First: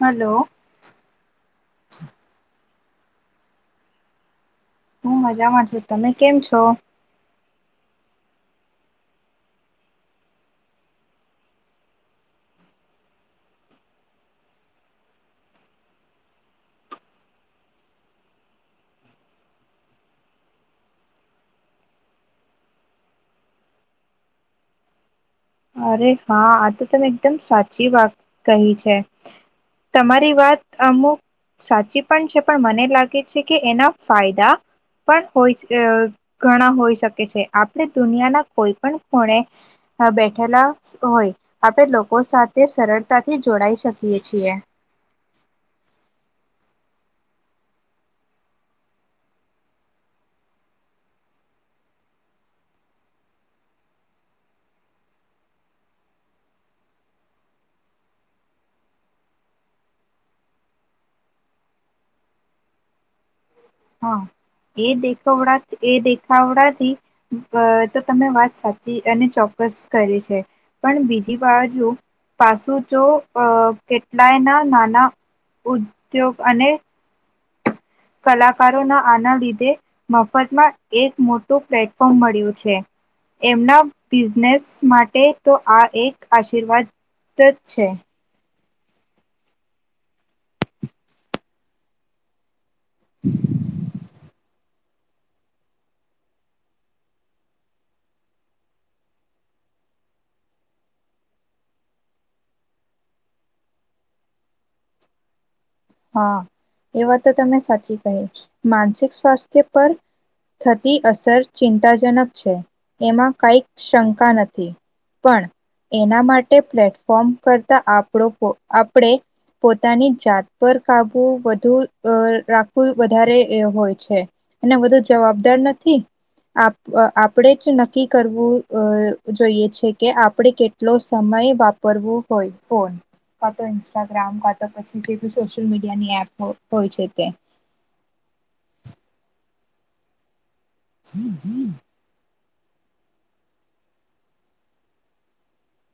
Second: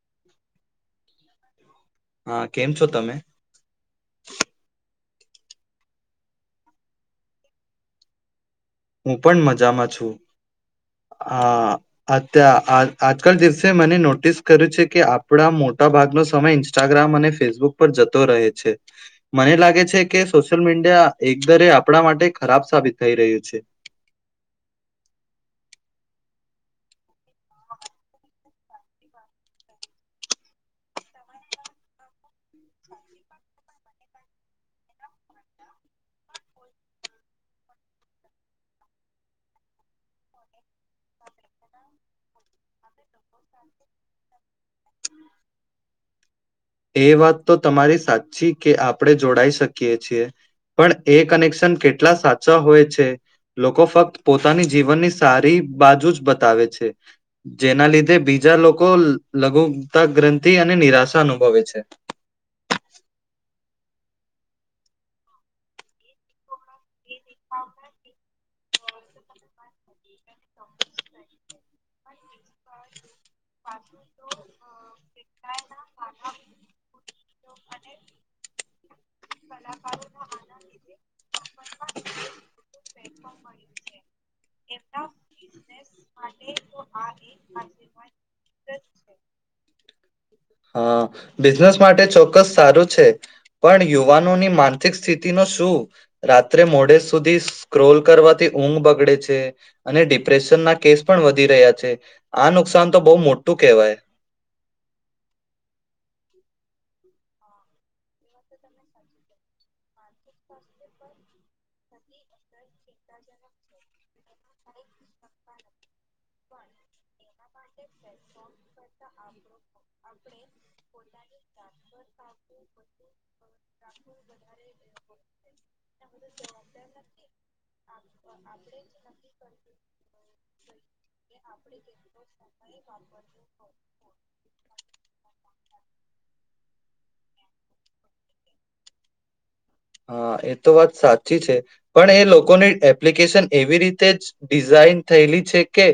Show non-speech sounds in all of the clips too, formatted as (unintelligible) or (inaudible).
Hello. હા કેમ છો તમે? હું મજામાં છું તમે કેમ છો? હું પણ મજામાં છું, આ અત આજકાલ દિવસે મને નોટિસ કર્યું છે કે આપણા મોટા ભાગનો સમય ઇન્સ્ટાગ્રામ અને ફેસબુક પર જતો રહે છે, મને લાગે છે કે સોશિયલ મીડિયા એકદરે આપણા માટે ખરાબ સાબિત થઈ રહ્યું છે. અરે હા આ તો તમે એકદમ સાચી વાત કહી છે, તમારી વાત અમુક સાચી પણ છે પણ મને લાગે છે કે એના ફાયદા, પણ હોય ઘણા હોઈ શકે છે આપણે દુનિયાના કોઈ પણ ખૂણે બેઠ- ઠલા હોય આપણે લોકો સાથે સરળ થી જોડા શકીએ છીએ. એ વાત તો તમારી સાચી કે આપણે જોડા શકીએ છીએ, પણ એ કનેક્શન કેટલા સાચા હોય છે લોકો ફક્ત પોતાની જીવનની સારી બાજુ જ બતાવે છે, જેના લીધે તે બીજા લોકો લ લઘુતા ગ્રંથિ અને નિરાશા અનુભવે છે. હા એ દેખવડા એ દેખાવડાથી અહ તો તમે વાત સાચી અને ચોક્કસ કરી છે, પણ બીજી બાજુ પાસું જો અ કેટલાયના નાના ઉદ્યોગ અને કલાકારોના આના લીધે મફતમાં એક મોટું પ્લેટફોર્મ મળ્યું છે. એમના બિઝનેસ માટે તો આ એક આશીર્વાદ જ છે. હા બિઝનેસ માટે ચોક્કસ સારું છે પણ યુવાન નોની માનસિક સ્થિતિ નું શું? રાત્રે મોડે સુધી સ્ક્રોલ કરવાથી ઊંઘ બગડે છે, અને ડિપ્રેશન ના કેસ પણ વધી રહ્યા છે. આ નુકસાન તો બહુ મોટું કહેવાય. હા. એ વાત તો તમે સાચી કહી. માનસિક સ્વાસ્થ્ય પર થતી અસર ચિંતાજનક છે, એમાં કાઈક શંકા નથી, પણ એના માટે પ્લેટફોર્મ કરતા આપણો પો આપણે પોતાની જાત પર કાબુ વધુ અહ રાખવું વધારે એ હોય છે, અને વધુ જવાબદાર નથી આપ આપણેે જ નક્કી કરવું જોઈએ છે કે આપણે કેટલો સમય વાપરવું હોય ફોન, કા તો ઇન્સ્ટાગ્રામ કા તો પછી સોશિયલ મીડિયાની એપ હોય છે તે. હા એ તો સાચી છે, પણ એ લો લોકોની એપ્લિકેશન એવી રીતે જ ડિઝાઇન થયેલી છે કે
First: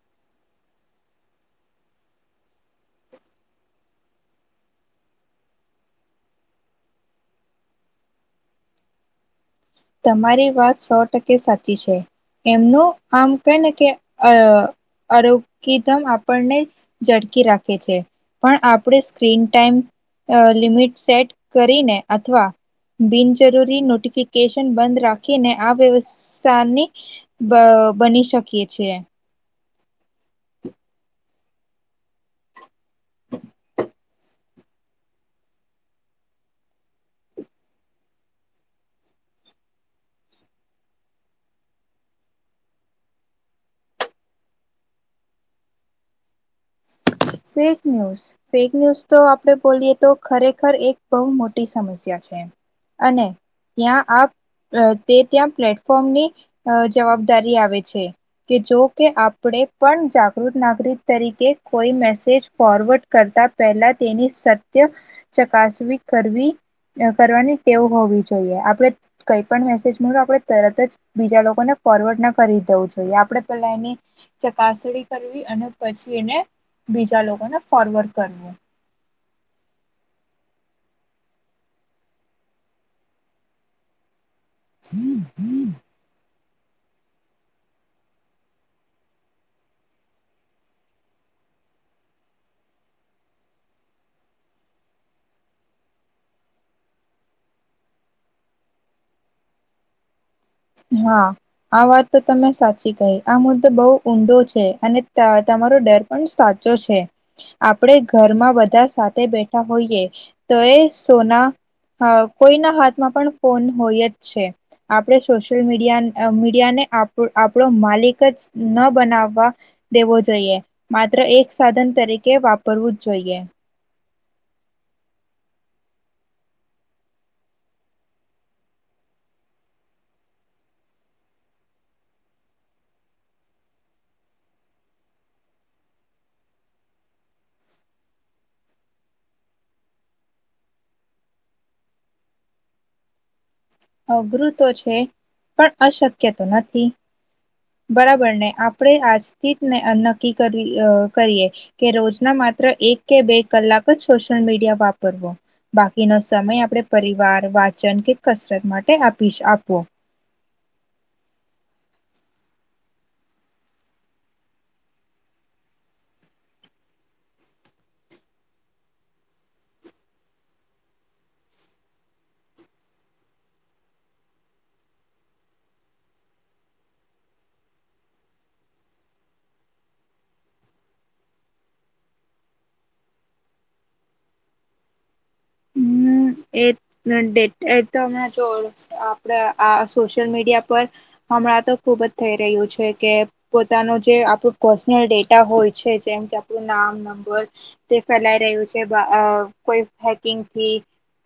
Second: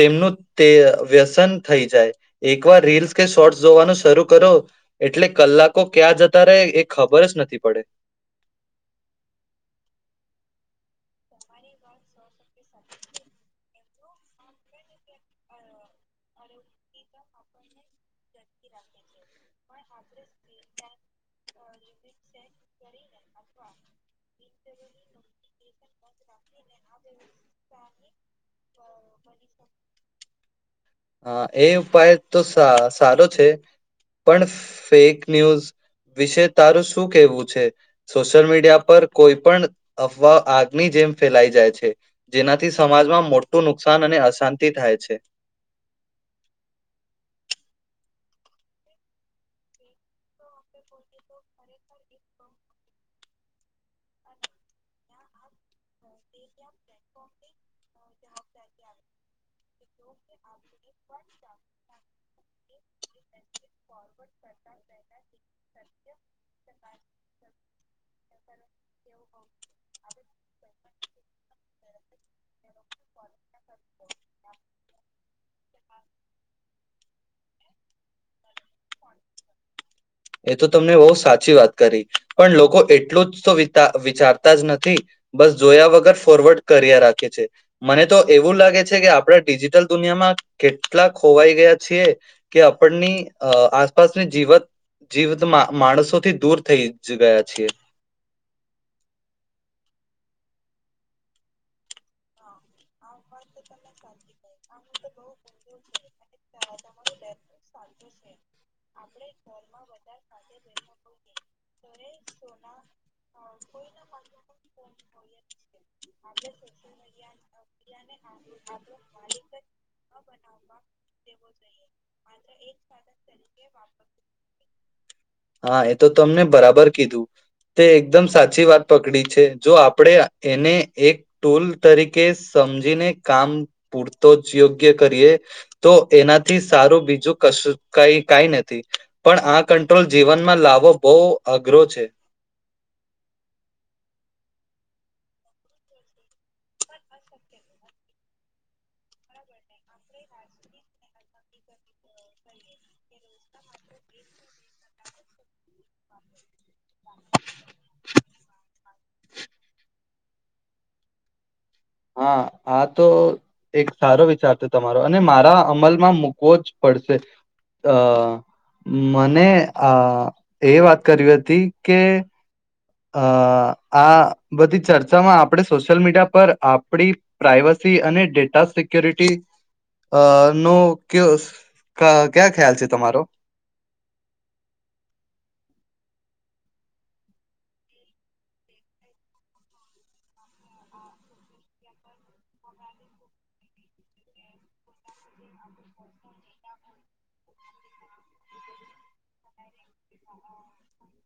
તેમનું તે વ્યસન થઈ જાય. એકવાર રીલ્સ કે શોર્ટ્સ જોવાનું શરૂ કરો એટલે કલાકો ક્યાં જતા રહે એ ખબર જ નથી પડે. તમારી વાત સો ટકે સાચી છે. એમનું આમ કેને કે અ અરોગીધમ આપણને, ઝળકી રાખે છે પણ આપણે સ્ક્રીન ટાઈમ લિમિટ સેટ કરીને અથવા, બિનજરૂરી નોટીફી ફિકેશન બંધ રાખીને આ વ્ય સાની, બ બની શકીએ છીએ. હા એ ઉપાય તો સાસ સારો છે. પણ ફેક ન્યૂઝ વિશે તારું શું કેહેવું છે? સોશિયલ મીડિયા પર કોઈ પણ અફવા આગની જેમ ફેલાઈ જાય છે. જેનાથી સમાજમાં મોટું નુકસાન અને અશાંતિ થાય છે. ફેક ન્યૂઝ ફેક ન્યૂઝ તો આપણે બોલીએ તો ખરેખર એક બહુ મોટી સમસ્યા છે, અને ત્યાં તે ત્યાં પ્લેટફોર્મની, જવાબદારી આવે છે કે જો કે આપણે પણ જાગૃત નાગરિક તરીકે કોઈ મેસે જ ફોરવર્ડ કરતા પહેલા તેની સત્ય, ચકાસણી કરવી કરવાની ટેવ હોવી જોઈએ આપણે કઈ પણ મેસેજ આપણે તરત જ બીજા લોકોને ફોરવર્ડ ના કરી દેવું જોઈએ આપણે પેલા એની, ચકાસણી કરવી અને પછી એને લોકોને ફોરવર્ડ કરવું. એ તો તમને બહુ સાચી વાત કરી, પણ લોકો એટલું જ તો વિતા વિચારતા જ નથી, બસ જોયા વગર ફોરવર્ડ કર્યા રાખે છે, મને તો એવું લાગે છે કે આપડા ડિજિટલ દુનિયામાં કેટલા ખોવાઈ ગયા છીએ, કે આપણની અ આસપાસની જીવત જીવત માણસોથી દૂર થઈ ગયા છીએ. હા, આ વાત તો તમે સાચી કહી આ મુદ્દો બહુ ઊંડો છે અને ત તમારો ડર પણ સાચો છે. આપડે ઘરમાં બધા સા ને બેઠા હોઈએ, તો એ સોના હ કોઈના હાથમાં પણ ફોન હોય જ છે, આપણે સોશિયલ મીડિયા મીડિયાને આપણો માલિક જ ન બનાવા, દેવો જોઈએ, માત્ર એક સાધન તરીકે વાપરવું જ જોઈએ. હા એ તો તમને બરાબર કીધું. તે એકદમ સાચી વાત પકડી છે, જો આપણે એને એક ટૂલ તરીકે સમજીને કામ પૂરતો જ યોગ્ય કરીએ, તો એનાથી સારું બીજું કશું કાઈ કાઈ નથી, પણ આ કંટ્રોલ જીવનમાં લાવો બહુ અઘરો છે. અઘરું તો છે, પણ અશક્ય તો નથી, બરાબર ને આપણે આજથી જ નક્કી કરીએ કરીએ કે રોજના માત્ર એકકે બે કલાક જ સોશિયલ મીડિયા વાપરવો, બાકીનો સમય આપણે પરિવાર, વાચન કે કસરત માટે આપીશ આપો. હા આ તો એક સારો વિચાર છે તમારો અને મારા અમલમાં મૂકવો જ પડશે, અઅ મને આઅઅ એ વાત કરવી હતી કે અઅ આ બધી ચર્ચામાં આપણે સોશિયલ મીડિયા પર આપણી પ્રાઇવસી અને ડેટા સિક્યુરિટી, અ અ નો ક્યો ક્ ક્યાં ખ્યાલ છે તમારો? હમ એ (unintelligible) હમણાં જો આપણા આ સોશિયલ મીડિયા પર, હમણાં તો ખુબ જ થઈ રહ્યું છે, કે પોતાનું જે આપણું પર્સનલ ડેટા હોય છે જેમ કે આપણું નામ, નંબર, તે ફેલાય રહ્યું છે, અઅ કોઈ હેકિંગથી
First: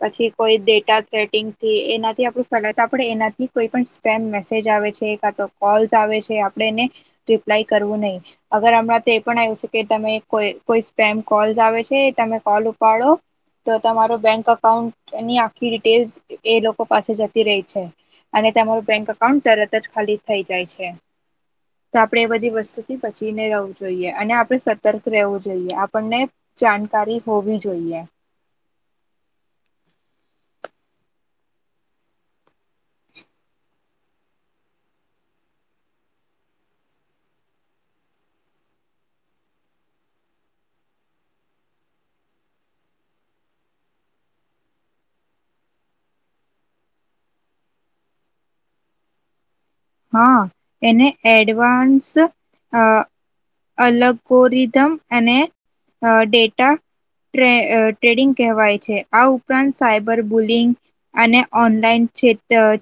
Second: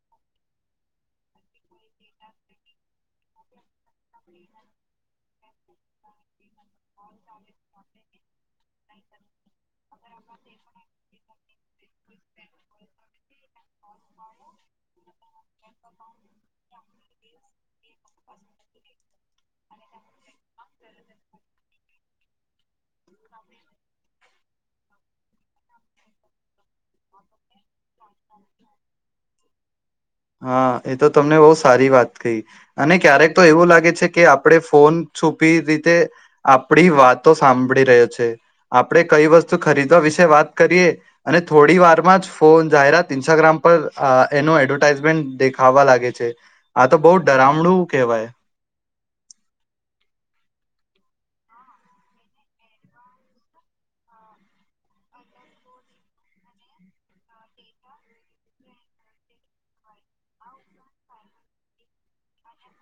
પછી કોઈ ડેટા થ્રેટિંગથી એનાથી આપણું ફેલાય તો આપણે એનાથી કોઈ પણ સ્ટેમ મેસેજ આવે છે કા તો કોલ્સ આવે છે આપડે એને, રિપ્લાય કરવું નહી, અગર હમણાં તો એ પણ આવ્યૂ છે કે તમે કોઈ કોઈ સ્પેમ કોલ્સ આવે છે તમે કોલ ઉપાડો, તો તમારો બેંક અકાઉન્ટ આખી ડિટેલ્ એ લોકો પાસે જતી રેય છે, અને તમાર બેંક અકાઉન્ટ તરત જ ખાલી થઈ જાય છે, તો આપડે એ બધી વસ્તુથી બચીને રહેવું જોઈએ અને આપ સતર્ક રહેવું જોઈએ આપણને જાણકારી હોવી જોઈએ. હા એ તો તમને બહુ સારી વાત કહી, અને ક્યારેક તો એવું લાગે છે કે આપણે ફોન છુપી રીતે આપડી વાતો સાંભળી રહ્યો છે, આપણે કઈ વસ્તુ ખરીદવા વિશે વાત કરીએ, અને થોડી વારમાં જ ફોન જાહેરાત ઇન્સ્ટાગ્રામ પર અ એનું એડવર્ટાઈઝમેન્ટ દેખાવા લાગે છે, આ તો બહુ ડરામણું કહેવાય હા, એને એડવાન્સ અ અલગોરિધમ અને, ડેટા અ ટ્રેડિંગ કહેવાય છે, આ ઉપરાંત સાયબર બુલિંગ, અને ઓનલાઈન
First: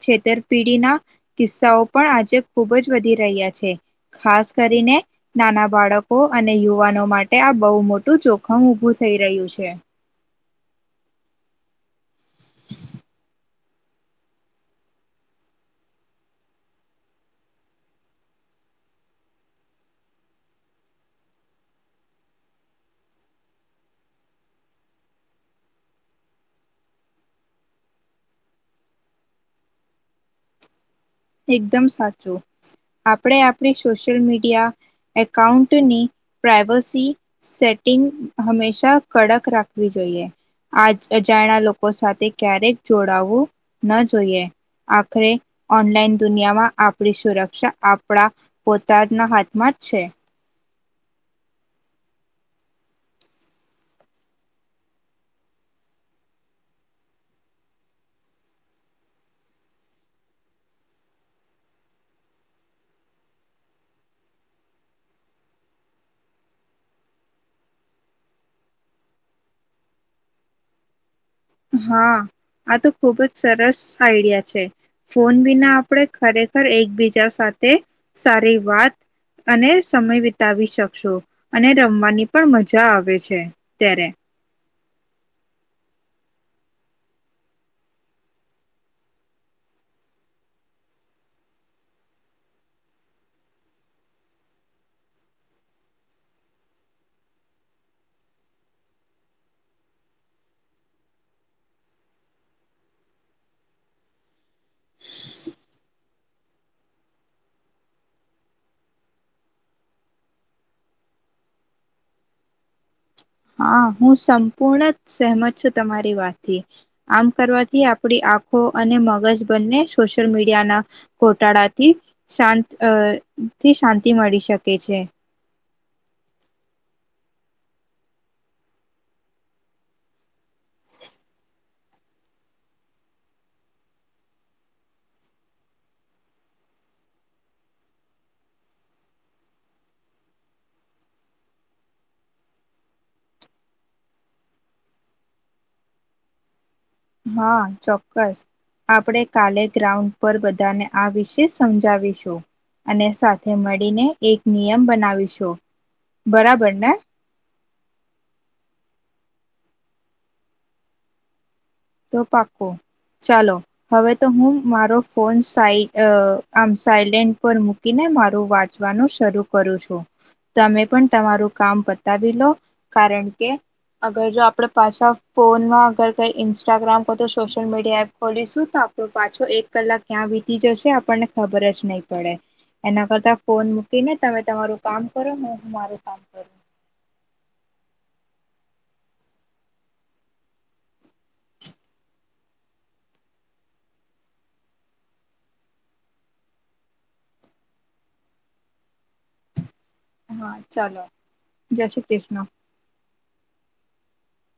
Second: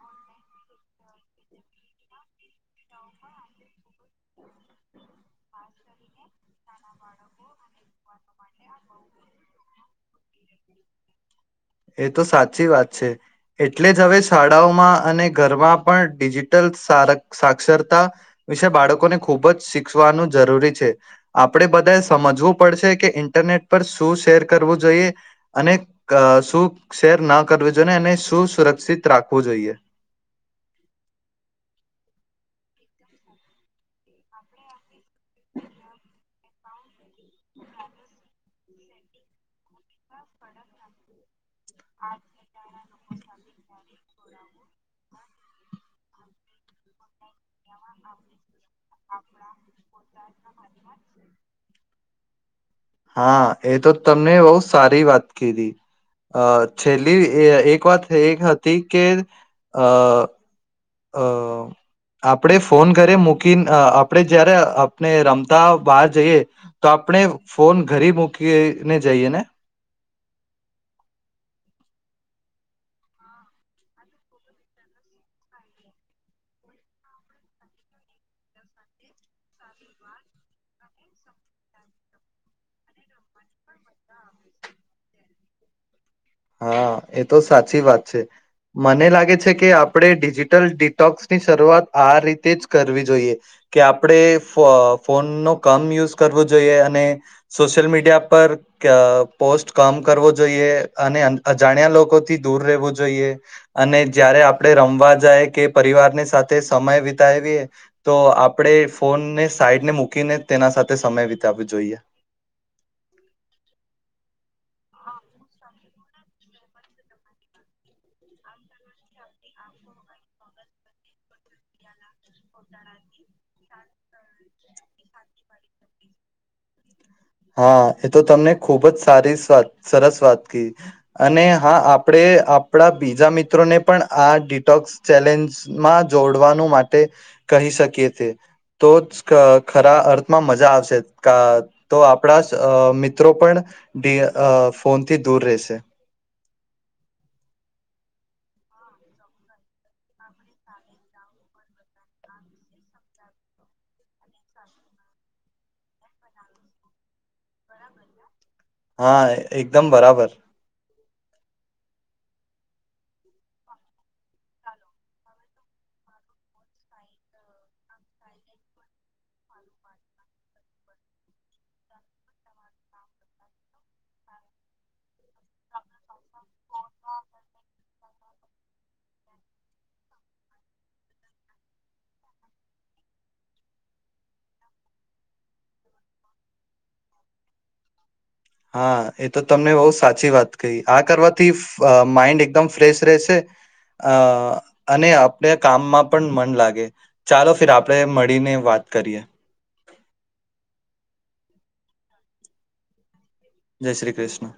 છેતરપીડીના કિસ્સાઓ પણ આજે ખુબ જ વધી રહ્યા છે, ખાસ કરીને નાના બાળકો અને યુવાનો માટે આ બહુ મોટું જોખમ ઉભું થઈ રહ્યું છે. એ તો સાચી વાત છે, એટલે જ હવે શાળાઓમાં અને ઘરમાં પણ ડિજિટલ સાર સાક્ષરતા, વિશે બાળકોને ખૂબ જ શીખવાનું જરૂરી છે, આપણે બધા સમજવું પડશે કે ઇન્ટરનેટ પર શું શેર કરવું જોઈએ, અ અને શું શેર ન કરવુ જોઈએ ને એને સુું સુરક્ષિત રાખવું જોઈએ. એકદમ સાચું, આપણે આપણી સોશિયલ મીડિયા, એકાઉન્ટની પ્રાઇવસી, સેટિંગ હંમેશા કડક રાખવી જોઈએ, આ અજાણા લોકો લોકો સાથે ક્યારેક જોડાવું ન જોઈએ, આખરે ઓનલાઈન દુનિયામાં આપણી સુરક્ષા આપણા પોતાના હાથમાં જ છે. હા એ તો તમને બહુ સારી વાત કીધી, અ છેલ્લી એક વાત એ હતી કે અ અ આપણે ફોન ઘરે મૂકી અઆપણે જયારે આપણે રમતા બહાર જઈએ, તો આપણે ફોન ઘરે મૂકીને જઈએ ને હા, આ તો ખુબ જ સરસ આઈડિયા છે, ફોન વિના આપણે ખરેખર એકબીજા સાથે, સારી વાત અને સમય વિતાવી શકશું, અને રમવાની પણ મજા આવે છે ત્યારે. હા એ તો સાચી વાત છે, મને લાગે છે કે આપણે ડિજિટલ ડીટોક્સ ની શરૂઆત આ રીતે જ કરવી જોઈએ, કે આપણેઅઅ ફોનનો કમ યુઝ કરવો જોઈએ અને, સોશિયલ મીડિયા પર પોસ્ટ કમ કરવો જોઈએ. અને અજાણ્યા લોકોથી દૂર રહેવું જોઈએ, અને જય્યારે આપણે રમવા જાય કે પરિવારની સાથે સમય વિતાવીએ, તો આપણે ફોનને સાઈડે મૂકીને તેના સાથે સમય વિતાવવો જોઈએ. હા હું સંપૂર્ણ સેહમત છું તમારી વાતથી, આમ કરવાથી આપડી આંખો અને મગજ બંને સોશિયલ મીડિયાના, ઘોટાળાથી શાંતથીઅઅ શાંતિ અઅઅ મળી શકે છે. હા એ તો તમને ખૂબ જ સારી વાત સરસ વાત, અને હા આપણે આપણા બીજા મિત્રોને પણ આ ડિટોક્સ ચેલેન્જમાં જોડવાનું માટે, કહી શકીએ છે, તો જ ખરા અર્થમાં મજા આવશે. તો આપણા મિત્રો પણ, ફોનથી દૂર રહેશે. હા ચોક્કસ, આપડે કાલે ગ્રાઉન્ડ પર બધાને આ વિશે સમજાવીશું, અને સાથે મળીને એક નિયમ બનાવીશું, બરાબર ને. હા એએકદમ બરાબર. તો પાકુ, ચાલો હવે તો હું મારો ફોન સાઈ આમ સાયલેન્ટ પર મૂકીને મારું વાંચવાનું શરૂ કરું છું, તમે પણ તમારું કામ બતાવી લો, કારણ કે અગર જો આપણે પાછા ફોનમાં અગર કઈ ઇન્સ્ટાગ્રામ તો સોશયલ મીડિયા એપ ખોલીશું તો આપડો પાછો એક કલાક ક્યાં વીતી જશે આપણને ખબર જ નહી પડે, એના કરતા ફોન મૂકીને તમે તમારું કામ કરો હું હું મારું કામ કરું. હા એ તો તમને બહુ સાચી વાત કહી આ કરવાથી માઈન્ડ એકદમ ફ્રેશ રહેશે, અ અને આપણે કામમાં પણ મન લાગે, ચાલો ફીર આપણે મળીને વાત કરીએ. હા ચાલો, જશ કૃષ્ણ. જય શ્રી કૃષ્ણ.